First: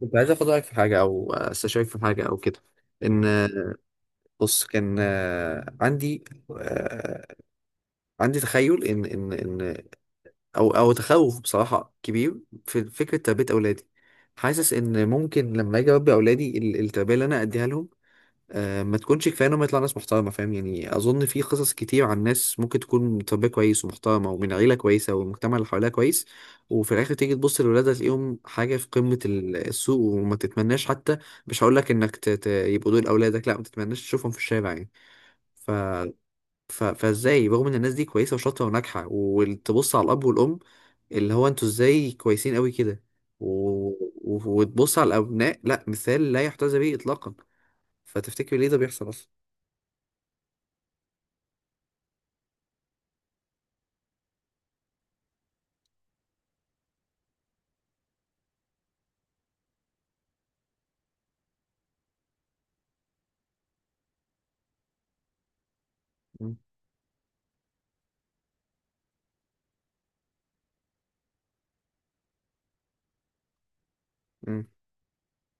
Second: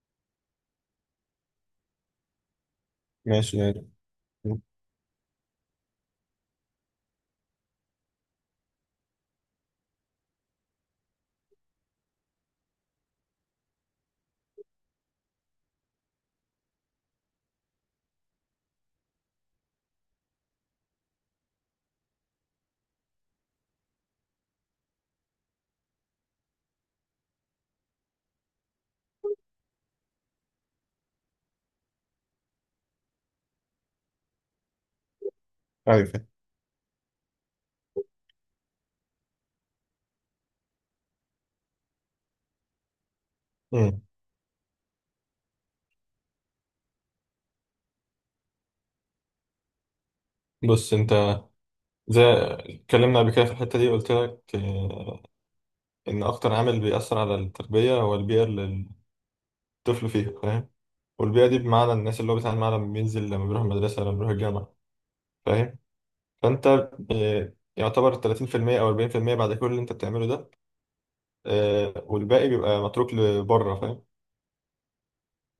كنت عايز اخد رايك في حاجه او استشيرك في حاجه او كده. ان ماشي مم. يعني. بص، كان آه، عندي تخيل ان او تخوف بصراحه كبير في فكره تربيه اولادي. حاسس ان ممكن لما اجي اربي اولادي، التربيه اللي انا اديها لهم ما تكونش كفايه انهم يطلع ناس محترمه، فاهم؟ يعني اظن في قصص كتير عن ناس ممكن تكون تربيه كويس ومحترمه ومن عيله كويسه والمجتمع اللي حواليها كويس، وفي الاخر تيجي تبص لولادها تلاقيهم حاجه في قمه السوء وما تتمناش حتى. مش هقول لك انك يبقوا دول اولادك، لا، ما تتمناش تشوفهم في الشارع يعني. ف... عارف يعني. فازاي رغم ان الناس دي كويسه وشاطره وناجحه، وتبص على الاب والام اللي هو انتوا ازاي كويسين قوي كده، و... مم. وتبص على الابناء لا مثال لا يحتذى به اطلاقا؟ فتفتكر ليه ده بيحصل اصلا؟ بص، انت زي اتكلمنا قبل كده في الحتة دي قلت لك ان اكتر عامل بيأثر على التربية هو البيئة اللي الطفل فيها، فاهم. والبيئة دي بمعنى الناس اللي هو بيتعامل معاها لما بينزل، لما بيروح المدرسة، لما بيروح الجامعة، فاهم. مم. فانت يعتبر 30% او 40% بعد كل اللي انت بتعمله ده، والباقي بيبقى متروك لبره، فاهم. مم.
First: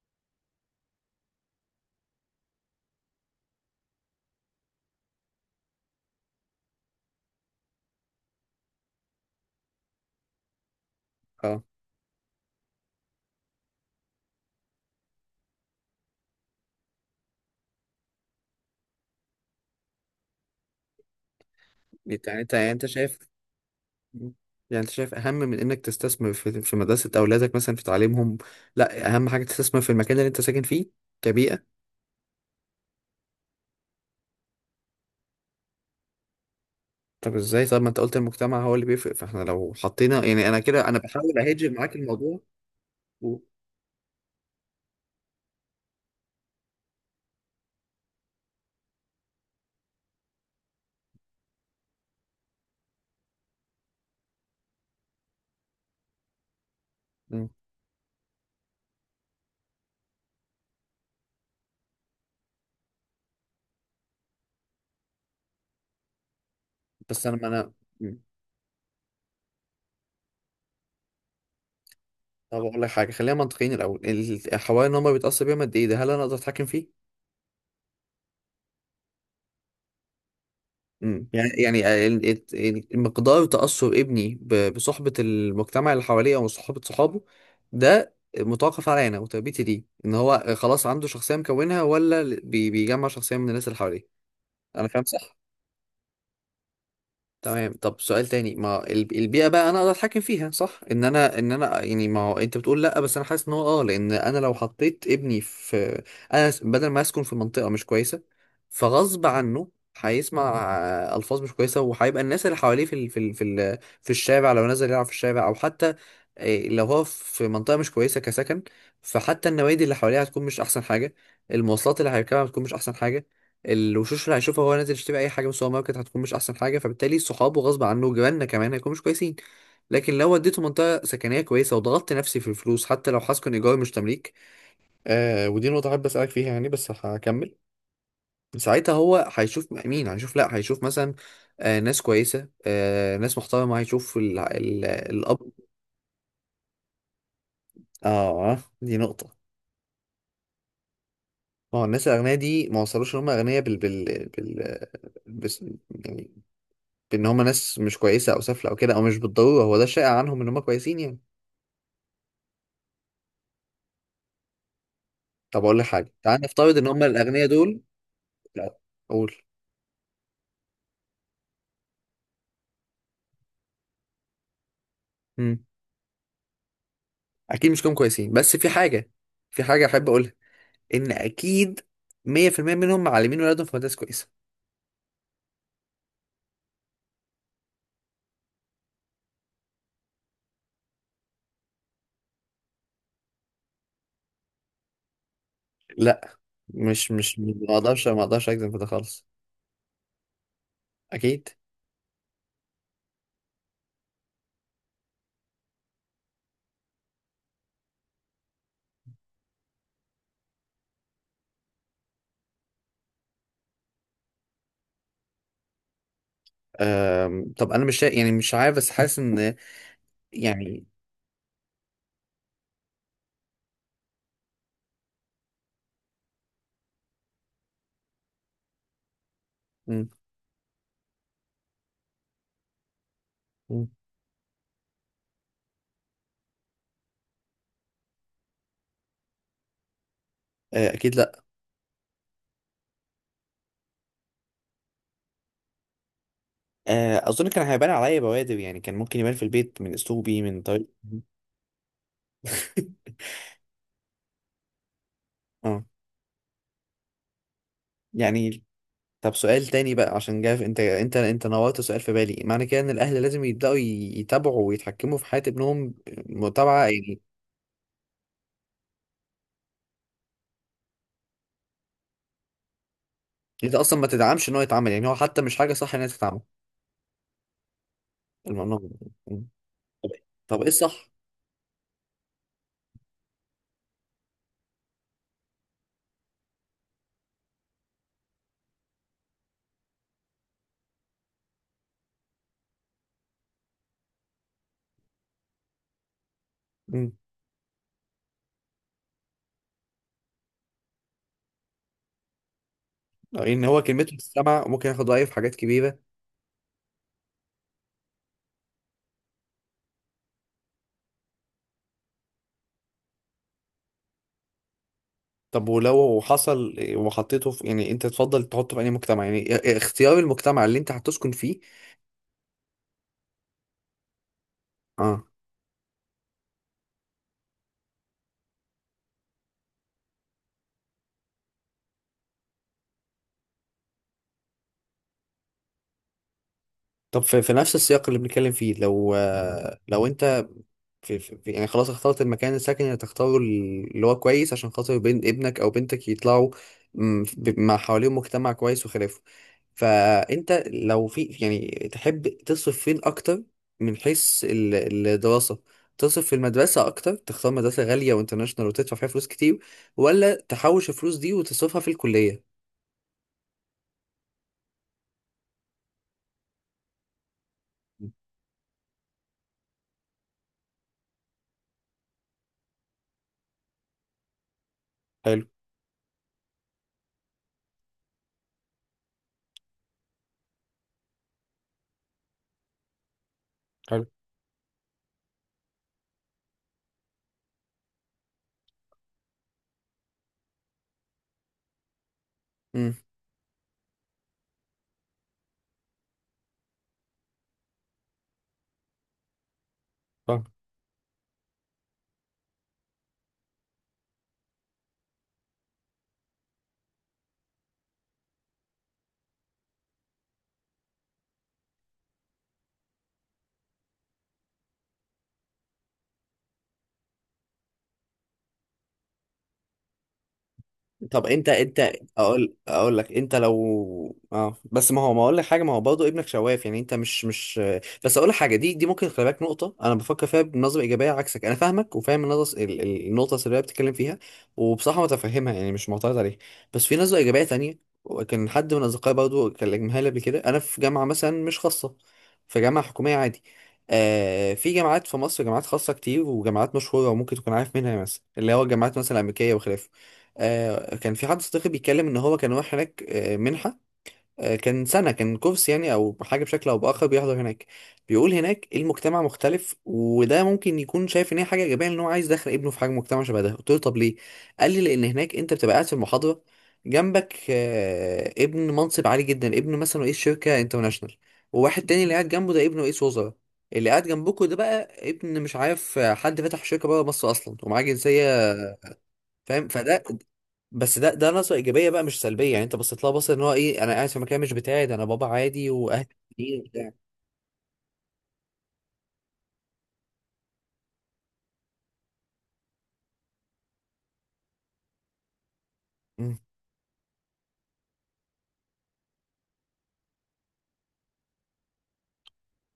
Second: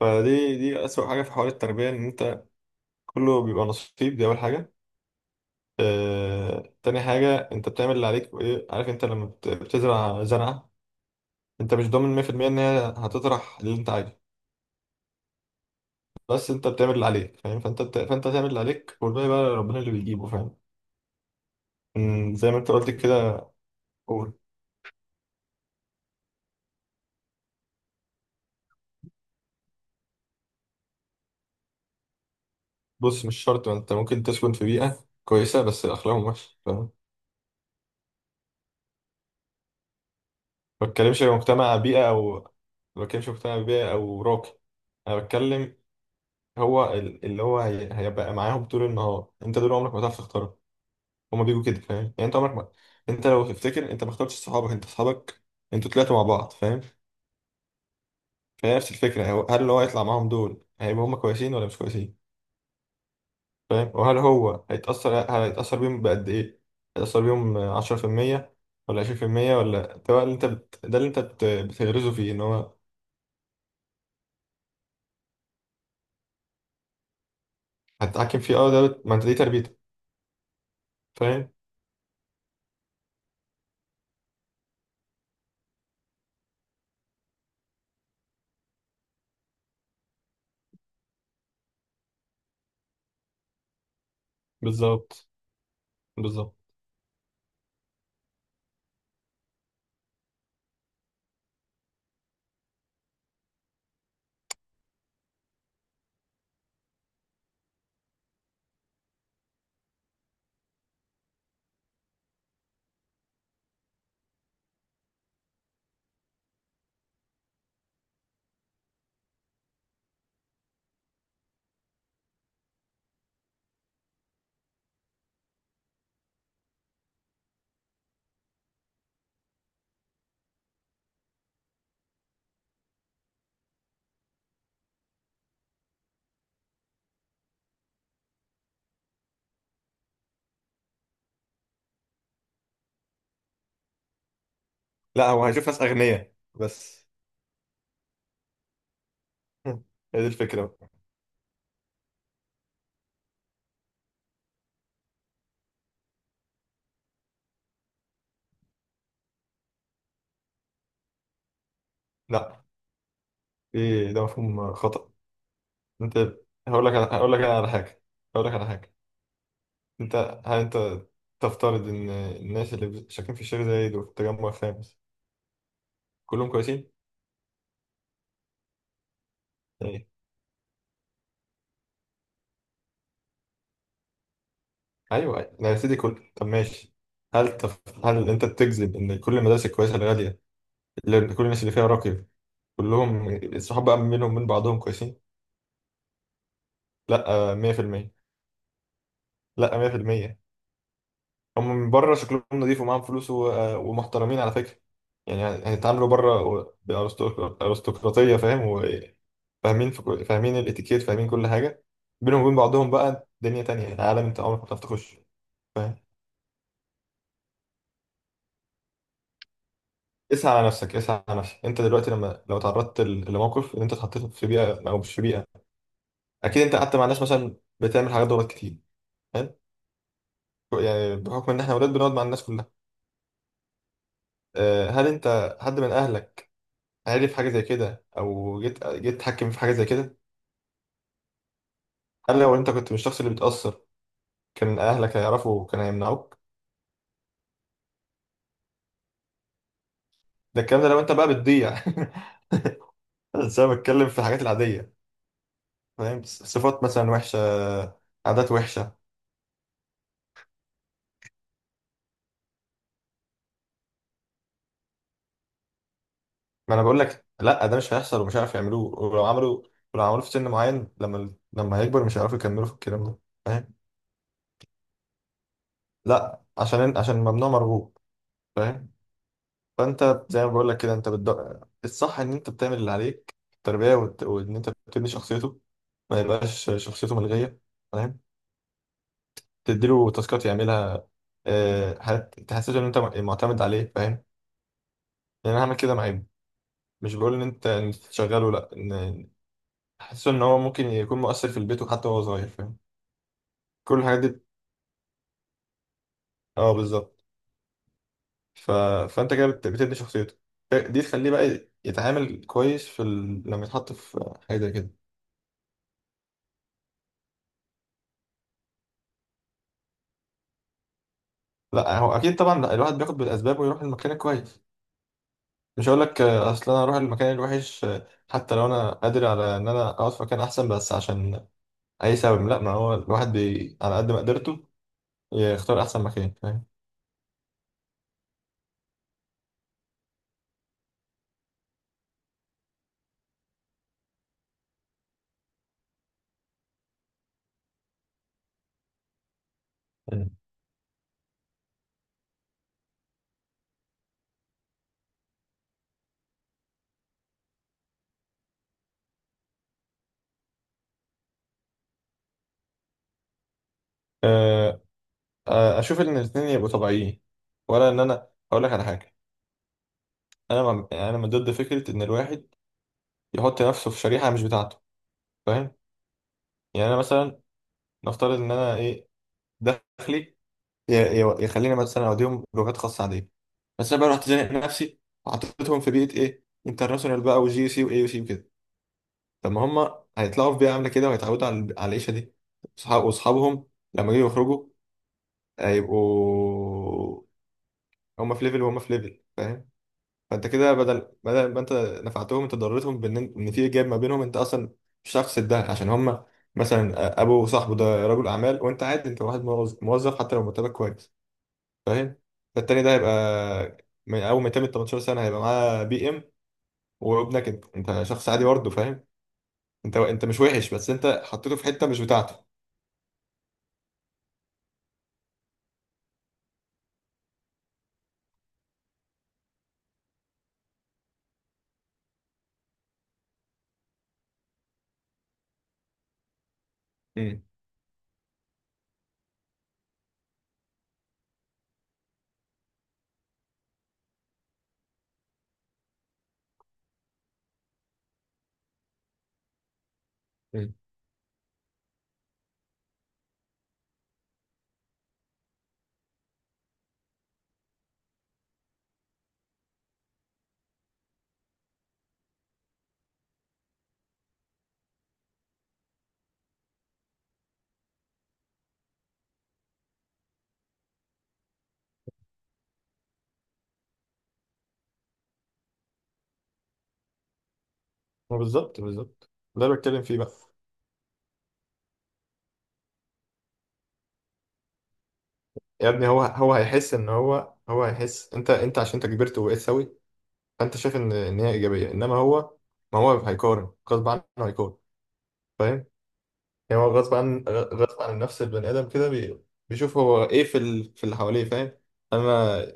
فدي أسوأ حاجة في حوار التربية، ان انت كله بيبقى نصيب، دي اول حاجة. تاني حاجة، انت بتعمل اللي عليك، وايه عارف انت لما بتزرع زرعة، اه. انت مش ضامن 100% ان هي هتطرح اللي انت عايزه، بس انت بتعمل اللي عليك، فاهم. فانت تعمل اللي عليك، والباقي بقى ربنا اللي بيجيبه، فاهم. يعني زي انت ما يعني انت انت قلت شايف. كده. مم. قول. يعني انت شايف اهم من انك تستثمر في مدرسة اولادك، مثلا في تعليمهم، لا اهم حاجة تستثمر في المكان اللي انت ساكن فيه كبيئة؟ بص، مش شرط، ما انت ممكن تسكن في بيئة كويسة بس اخلاقهم وحشة، فاهم. طب ازاي؟ ما انت قلت المجتمع هو اللي بيفرق، فاحنا لو حطينا يعني انا ما كده انا بتكلمش بحاول اهجر مجتمع معاك بيئة الموضوع. او ما بتكلمش و... مجتمع بيئة او راقي. انا بتكلم، اللي هو هيبقى معاهم طول النهار، انت دول عمرك ما هتعرف تختارهم، هما بيجوا كده، فاهم. انت لو تفتكر، انت ما اخترتش صحابك، انت صحابك انتوا طلعتوا مع بعض، فاهم. مم. فهي نفس الفكره، هل اللي هو هيطلع معاهم دول هيبقوا هما كويسين ولا مش كويسين، فاهم. وهل هو هيتاثر بيهم بقد ايه؟ هيتاثر بس انا ما بيهم انا مم. 10% ولا 20%، ولا ده بقى اللي انت بت... ده اللي انت بت... بتغرزه فيه ان طب هو اقول لك حاجة، خلينا منطقيين الاول. الحوالي ان هم بيتأثر بيهم قد ايه ده، هل انا اقدر اتحكم فيه؟ هتتحكم فيه. اه، ما انت دي تربيتك، مم. يعني فاهم. يعني مقدار تأثر ابني بصحبة المجتمع اللي حواليه أو صحبة صحابه، ده متوقف عليا أنا وتربيتي دي، إن هو خلاص عنده شخصية مكونها ولا بيجمع شخصية من الناس اللي حواليه. أنا فاهم، بالظبط. صح؟ بالظبط. تمام. طب سؤال تاني، ما البيئة بقى انا اقدر اتحكم فيها، صح؟ ان انا يعني، ما هو انت بتقول لا، بس انا حاسس ان هو اه، لان انا لو حطيت ابني في، بدل ما اسكن في منطقة مش كويسة، فغصب عنه هيسمع الفاظ مش كويسة، وهيبقى الناس اللي حواليه في الشارع، لو نزل يلعب في الشارع، او حتى لو هو في منطقة مش كويسة كسكن، فحتى النوادي اللي حواليه هتكون مش احسن حاجة، المواصلات اللي هيركبها هتكون مش احسن حاجة، الوشوش اللي هيشوفها وهو نازل يشتري اي حاجه من السوبر ماركت هتكون مش احسن حاجه، فبالتالي صحابه غصب عنه وجيراننا كمان هيكونوا مش كويسين. لكن لو وديته منطقه سكنيه كويسه وضغطت نفسي في الفلوس، حتى لو هسكن ايجار مش تمليك، ودي نقطه احب اسالك فيها يعني، بس هكمل. ساعتها هو هيشوف مين؟ هيشوف، لا هيشوف مثلا ناس كويسه، ناس محترمه، هيشوف ال ال لا، الاب. هو هيشوف ناس اغنياء بس. اه، دي نقطه. هي دي الفكره بقى. ما هو الناس الأغنياء دي ما وصلوش إن هم أغنياء بال بال بال بس يعني، ان هم ناس مش كويسه او سافله او كده، او مش بالضروره هو ده شائع عنهم ان هم كويسين يعني. لا، ايه ده مفهوم خطأ. طب اقول لك حاجه، انت تعال نفترض ان هم هقول لك الاغنياء أنا على دول. حاجه. هقول لك على لا. حاجه. اقول. انت هل انت تفترض ان الناس اللي شاكين في الشيخ زايد وفي التجمع الخامس امم كلهم كويسين؟ اكيد مش كلهم كويسين، بس في حاجه، ايه. احب اقولها، ان اكيد 100% منهم معلمين ولادهم في مدارس كويسه. ايوه، لا يا سيدي، طب ماشي. هل انت بتجزم ان كل المدارس الكويسه الغاليه اللي كل الناس اللي فيها راقي، كلهم الصحاب بقى منهم من بعضهم كويسين؟ لا، مش لا، مش 100%. ما اقدرش اجزم في ده خالص. لا، 100%. اكيد. هم من بره شكلهم نضيف ومعاهم فلوس ومحترمين على فكرة، يعني. هيتعاملوا بره بأرستقراطية، فاهم، وفاهمين فاهمين الاتيكيت، فاهمين كل حاجة. بينهم وبين بعضهم بقى دنيا تانية، يعني عالم انت عمرك ما هتعرف تخش، فاهم. طب انا مش شا... يعني مش عارف، بس حاسس ان اسعى على يعني. نفسك، اسعى على نفسك. انت دلوقتي، لو تعرضت لموقف ان انت اتحطيت في بيئة او مش في بيئة، اكيد انت قعدت مع ناس مثلا بتعمل حاجات غلط كتير، حلو. مم. يعني بحكم ان احنا ولاد، بنقعد مع الناس كلها. مم. هل انت حد من اهلك عارف حاجة زي كده؟ أو جيت تحكم في حاجة زي كده؟ اكيد لا. هل لو أنت كنت مش الشخص اللي بيتأثر، كان أهلك هيعرفوا وكان هيمنعوك. اظن كان هيبان عليا بوادر، يعني كان ممكن يبان في البيت من اسلوبي، ده من الكلام، ده طريقتي. لو أنت بقى بتضيع. بس أنا بتكلم في الحاجات العادية، اه فاهم، صفات مثلا وحشة، عادات يعني. وحشة. طب سؤال تاني بقى، عشان جاي انت نورت سؤال في بالي، معنى كده ان الاهل لازم يبداوا يتابعوا ويتحكموا في حياه ابنهم، ما أنا متابعه بقول يعني؟ لك، لا ده مش هيحصل ومش هيعرفوا يعملوه، ولو عملوا، ولو عملوه في سن معين، لما هيكبر مش هيعرفوا يكملوا في الكلام ده، انت فاهم. اصلا ما تدعمش ان هو يتعمل، يعني هو حتى مش حاجه صح ان هي تتعمل لا، عشان ممنوع مرغوب، الموضوع فاهم. ده؟ م. طب، فانت، زي ما ايه بقول لك كده، الصح؟ الصح ان انت بتعمل اللي عليك في التربيه، وان انت بتبني شخصيته، ما يبقاش شخصيته ملغيه، فاهم. تديله تاسكات يعملها، حاجات تحسسه ان انت معتمد عليه، فاهم. يعني انا هعمل كده مع ابني. م. مش بقول ان انت إن أنت تشغله، لا، ان احسسه ان هو ممكن يكون مؤثر في البيت وحتى وهو صغير، فاهم. ان هو كل كلمته الحاجات دي. تتسمع وممكن ياخد رايه في حاجات كبيره؟ اه، بالظبط. ف... فانت كده بتبني شخصيته، دي تخليه بقى يتعامل كويس لما يتحط في حاجه زي كده. طب ولو حصل وحطيته في، يعني انت تفضل تحطه في اي مجتمع؟ يعني اختيار المجتمع اللي انت هتسكن فيه. لا، هو اكيد طبعا الواحد بياخد بالاسباب ويروح المكان الكويس. اه. مش هقول لك اصل انا اروح المكان الوحش، حتى لو انا قادر على ان انا اقعد في مكان احسن بس عشان اي سبب، لا. ما هو الواحد على قد ما قدرته يختار احسن مكان، فاهم. طب في، نفس السياق اللي بنتكلم فيه، لو لو انت يعني خلاص اخترت المكان، السكن اللي تختاره اللي هو كويس، عشان خاطر بين ابنك او بنتك يطلعوا مع حواليهم مجتمع كويس وخلافه، مم. فانت لو في يعني، تحب تصرف فين اكتر؟ من حيث الدراسة، تصرف في المدرسة أكتر، تختار مدرسة غالية وانترناشونال وتدفع فيها فلوس كتير، ولا تحوش الفلوس دي وتصرفها في الكلية؟ آه، اشوف ان الاثنين يبقوا طبيعيين. ولا ان انا اقول لك على حاجه، انا ما انا من ضد فكره ان الواحد يحط نفسه في شريحه مش بتاعته، حلو. فاهم. يعني انا مثلا، نفترض ان انا، ايه، دخلي، ي- يخليني مثلا اوديهم لغات خاصه عاديه. بس انا حلو. بقى رحت زانق نفسي وحطيتهم في بيئه، ايه، انترناشونال بقى، وجي سي واي سي وكده. طب ما هم هيطلعوا في بيئه عامله كده وهيتعودوا على العيشه دي. امم صحاب واصحابهم لما يجوا يخرجوا، هيبقوا هم في ليفل وهم في ليفل، فاهم. فاهم. فانت كده بدل ما انت نفعتهم، انت ضررتهم بان في جاب ما بينهم، انت اصلا مش هتعرف تسدها، عشان هم مثلا ابو صاحبه ده رجل اعمال وانت عادي، انت واحد موظف موظف حتى لو مرتبك كويس، فاهم. فالتاني ده هيبقى من اول ما يتم 18 سنه هيبقى معاه بي ام، وابنك انت شخص عادي برضه، فاهم. انت مش وحش، بس انت طب انت حطيته في حته انت مش بتاعته. اقول لك، انت لو اه، بس ما هو، ما اقول لك حاجه، ما هو برضه ابنك شواف، يعني انت مش، بس اقول لك حاجه، دي ممكن خلي بالك، نقطه انا بفكر فيها بنظره ايجابيه عكسك. انا فاهمك وفاهم النظر، النقطه السلبيه اللي بتتكلم فيها، وبصراحه متفهمها يعني، مش معترض عليها، بس في نظره امم. ايجابيه تانية. وكان حد من اصدقائي برضه كلمها لي قبل كده، انا في جامعه مثلا مش خاصه، في جامعه حكوميه عادي، في جامعات في مصر جامعات خاصه كتير وجامعات مشهوره وممكن تكون عارف منها، مثلا اللي هو الجامعات مثلا الامريكيه وخلافه. امم. كان في حد صديقي بيتكلم ان هو كان رايح هناك، منحه، كان كورس يعني او حاجه بشكل او باخر، بيحضر هناك. بيقول هناك المجتمع مختلف، وده ممكن يكون شايف ان هي حاجه ايجابيه، ان هو عايز يدخل ابنه في حاجه مجتمع شبه ده. قلت له طب ليه؟ قال لي لان هناك انت بتبقى قاعد في المحاضره، جنبك ابن منصب عالي جدا، ابن مثلا رئيس شركه انترناشونال، وواحد تاني اللي قاعد جنبه ده ابن رئيس وزراء، اللي قاعد جنبكوا ده بقى ابن مش عارف حد فتح شركه بره مصر اصلا ومعاه ما جنسيه. بالظبط. بالظبط. ده فاهم؟ اللي فده، بتكلم فيه بقى. بس ده نظره ايجابيه بقى، مش سلبيه، يعني انت بصيت لها بصه ان هو ايه، انا قاعد في مكان مش بتاعي، ده انا بابا عادي يا واهلي ابني، هو عاديين وبتاع. هيحس ان هو هيحس. انت، عشان انت كبرت وبقيت سوي، فانت شايف ان هي ايجابيه، انما ما هو هيقارن غصب عنه، هيقارن، فاهم. مم. يعني هو غصب عن غصب عن نفس البني ادم كده، بيشوف هو ايه في اللي حواليه، فاهم. انا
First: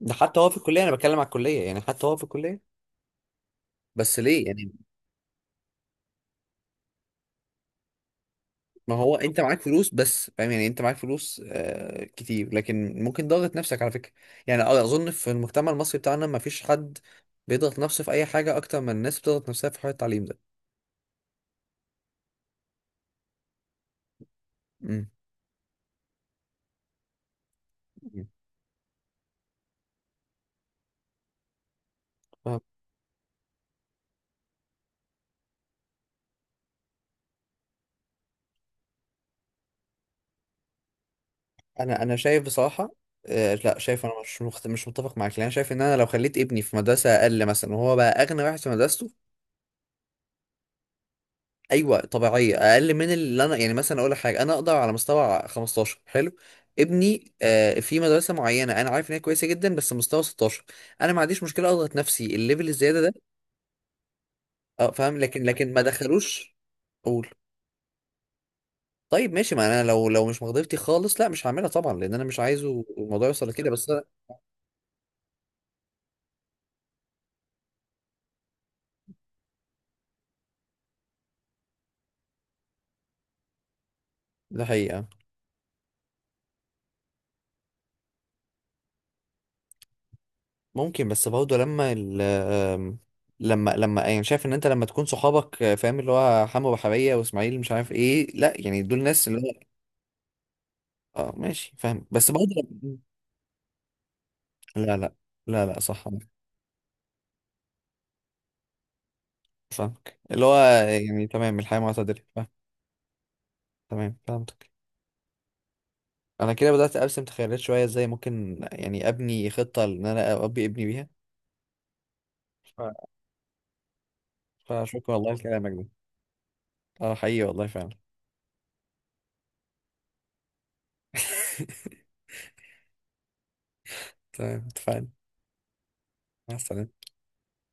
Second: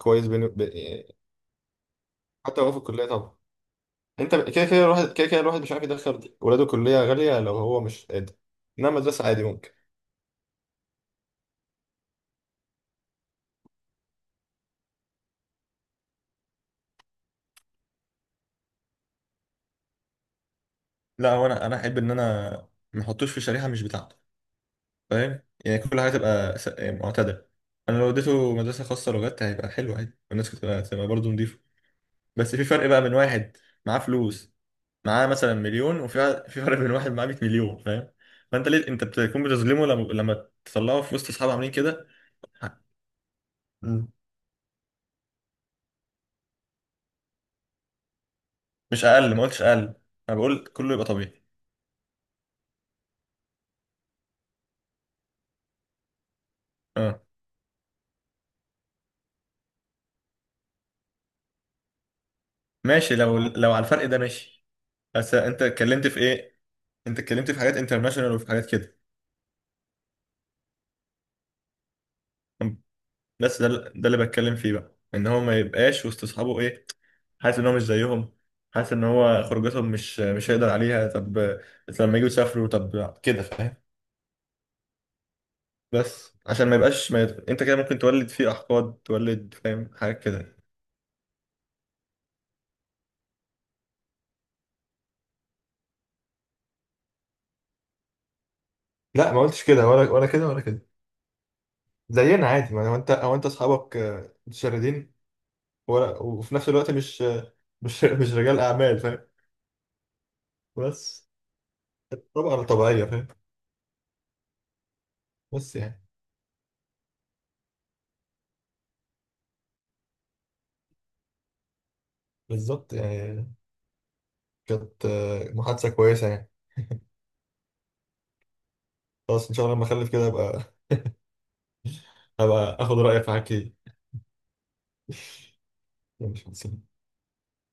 ده حتى بيني. هو في الكليه، انا بتكلم على الكليه، يعني حتى هو في الكليه. حتى لو في الكليه، طبعا. بس انت ليه كده يعني؟ كده الواحد كده كده الواحد مش عارف يدخل ولاده كليه غاليه لو هو مش قادر. انما ما هو مدرسه انت عادي معاك ممكن. فلوس بس، فاهم يعني، انت معاك فلوس كتير، لكن ممكن ضغط نفسك على فكره. يعني اظن في المجتمع المصري بتاعنا ما فيش حد بيضغط نفسه في اي حاجه اكتر من الناس بتضغط نفسها في حوار التعليم ده. لا، هو انا، احب ان انا ما احطوش في شريحه مش بتاعته، فاهم. يعني كل حاجه تبقى، يعني معتدله. انا لو امم. اديته مدرسه خاصه لغات هيبقى حلو عادي، والناس تبقى برضه نضيفه. بس في فرق بقى بين واحد معاه فلوس، معاه مثلا مليون، في فرق بين واحد معاه 100 مليون، فاهم. فانت ليه انت بتكون بتظلمه لما تطلعه في وسط اصحابه عاملين انا كده. انا شايف بصراحه لا، شايف انا مش متفق معاك، لان انا شايف ان انا لو خليت ابني في مدرسه اقل مثلا، وهو بقى اغنى واحد في مش مدرسته. اقل، ما قلتش اقل، انا بقول كله يبقى طبيعي. ايوه طبيعيه، اقل من اللي انا، يعني مثلا اقول لك حاجه، انا اقدر على مستوى 15، حلو، اه ابني في مدرسه معينه انا عارف ان هي كويسه جدا، بس مستوى 16، انا ما عنديش مشكله اضغط نفسي الليفل الزياده ده. ماشي، لو لو على الفرق ده، ماشي. اه، فاهم، بس لكن انت لكن ما اتكلمت في دخلوش. ايه، انت قول. اتكلمت في حاجات انترناشونال وفي حاجات كده. طيب ماشي، ما انا لو، مش مقدرتي خالص، لا مش هعملها طبعا، لان انا مش عايزه الموضوع يوصل بس لكده، بس ده اللي بتكلم فيه بقى، ان هو ما يبقاش وسط اصحابه، ايه، حاسس ان هو مش زيهم، حاسس ان هو خروجاتهم مش هيقدر عليها. طب بس لما يجوا يسافروا، طب كده، فاهم. ده حقيقه. بس عشان ما يبقاش، ما يت... انت كده ممكن تولد فيه احقاد، تولد، فاهم، حاجات كده. ممكن بس برضه لما ال آم، لما يعني شايف ان انت لما تكون صحابك فاهم، اللي هو حمو بحرية واسماعيل مش عارف ايه، لا يعني دول ناس لا اللي ما هو، قلتش كده، ولا كده ولا كده. اه ماشي، فاهم، بس زينا برضه. عادي، ما هو انت، اصحابك لا، متشردين لا، لا، لا، صح. ولا، وفي نفس الوقت مش رجال اعمال، فاهم. فاهمك اللي هو بس. يعني، تمام، الحياة معتدلة، فاهم. طبعا طبيعيه، فاهم. تمام، فهمتك. بس يعني. انا كده بدأت ارسم تخيلات شوية ازاي ممكن يعني ابني خطة ان انا اربي ابني بيها. بالظبط، ف- يعني. كانت فشكرا والله لكلامك ده. محادثه كويسه، يعني. اه حقيقي والله فعلا. خلاص، ان شاء الله لما اخلف كده ابقى، اخد رايك في حاجات كتير. تمام، اتفقنا. مع ماشي، السلامة.